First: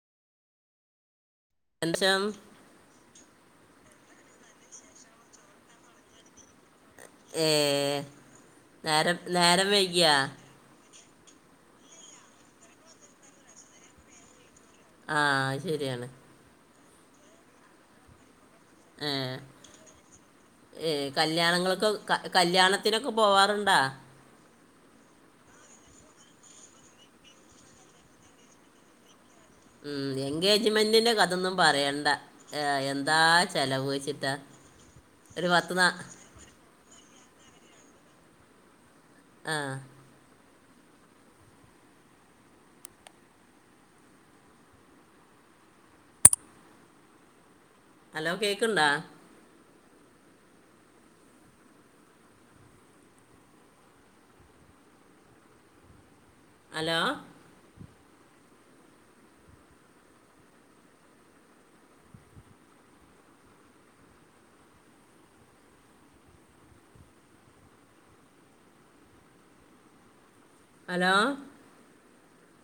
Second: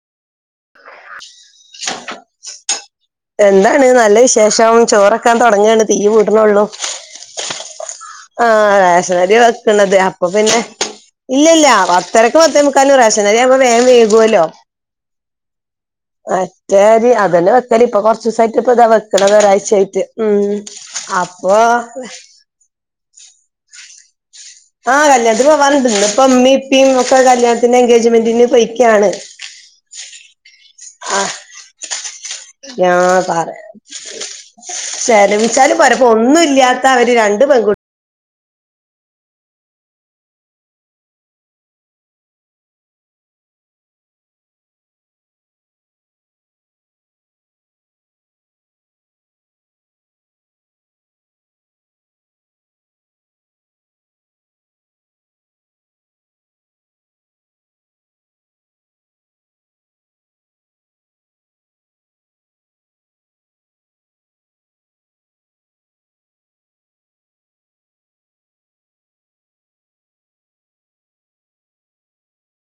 എന്തശം ണ് നല്ല വിശേഷം ചോറ് വെക്കാൻ തൊടങ്ങേണ് തീ കൂട്ടണേ ഉള്ളൂ. ഏ ആ നേരം റേശനരീ നേരം വെക്കണത് വൈകിയാ അപ്പൊ പിന്നെ ഇല്ലില്ല പത്തരക്ക് പത്തേ മുക്കാലിന് റേഷണരി ആവുമ്പ വേഗം വേകുവല്ലോ. ആ അത് ശരിയാണ്. [unintelligible] അതന്നെ വെക്കല് ഇപ്പൊ കൊറച്ച് ദിവസായി ഇപ്പൊ ഇത ഏ വെക്കണത് ഒരാഴ്ച്ച ആയിട്ട് ഉം ഏ അപ്പോ കല്യാണങ്ങൾക്ക് ക- കല്യാണത്തിനൊക്കെ പോവാറുണ്ടാ ആഹ് കല്യാണത്തിന് പോവാനിണ്ട് ഇന്നിപ്പ ഉമ്മി ഉപ്പീം ഒക്കെ കല്യാണത്തിന്റെ എൻഗേജ്മെന്റിന് പോയേക്കാണ് ഉം എൻഗേജ്മെന്റിന്റെ കഥൊന്നും പറയണ്ട ഏഹ് ഞാൻ എന്താ പറ ചെലവ് വെച്ചിട്ടാ ഒരു വിചാരിച്ചാലും പത്ത്നാ പോരാ ഇപ്പൊ ഒന്നും ഇല്ലാത്ത [unintelligible] ആ അ അലോ അലോ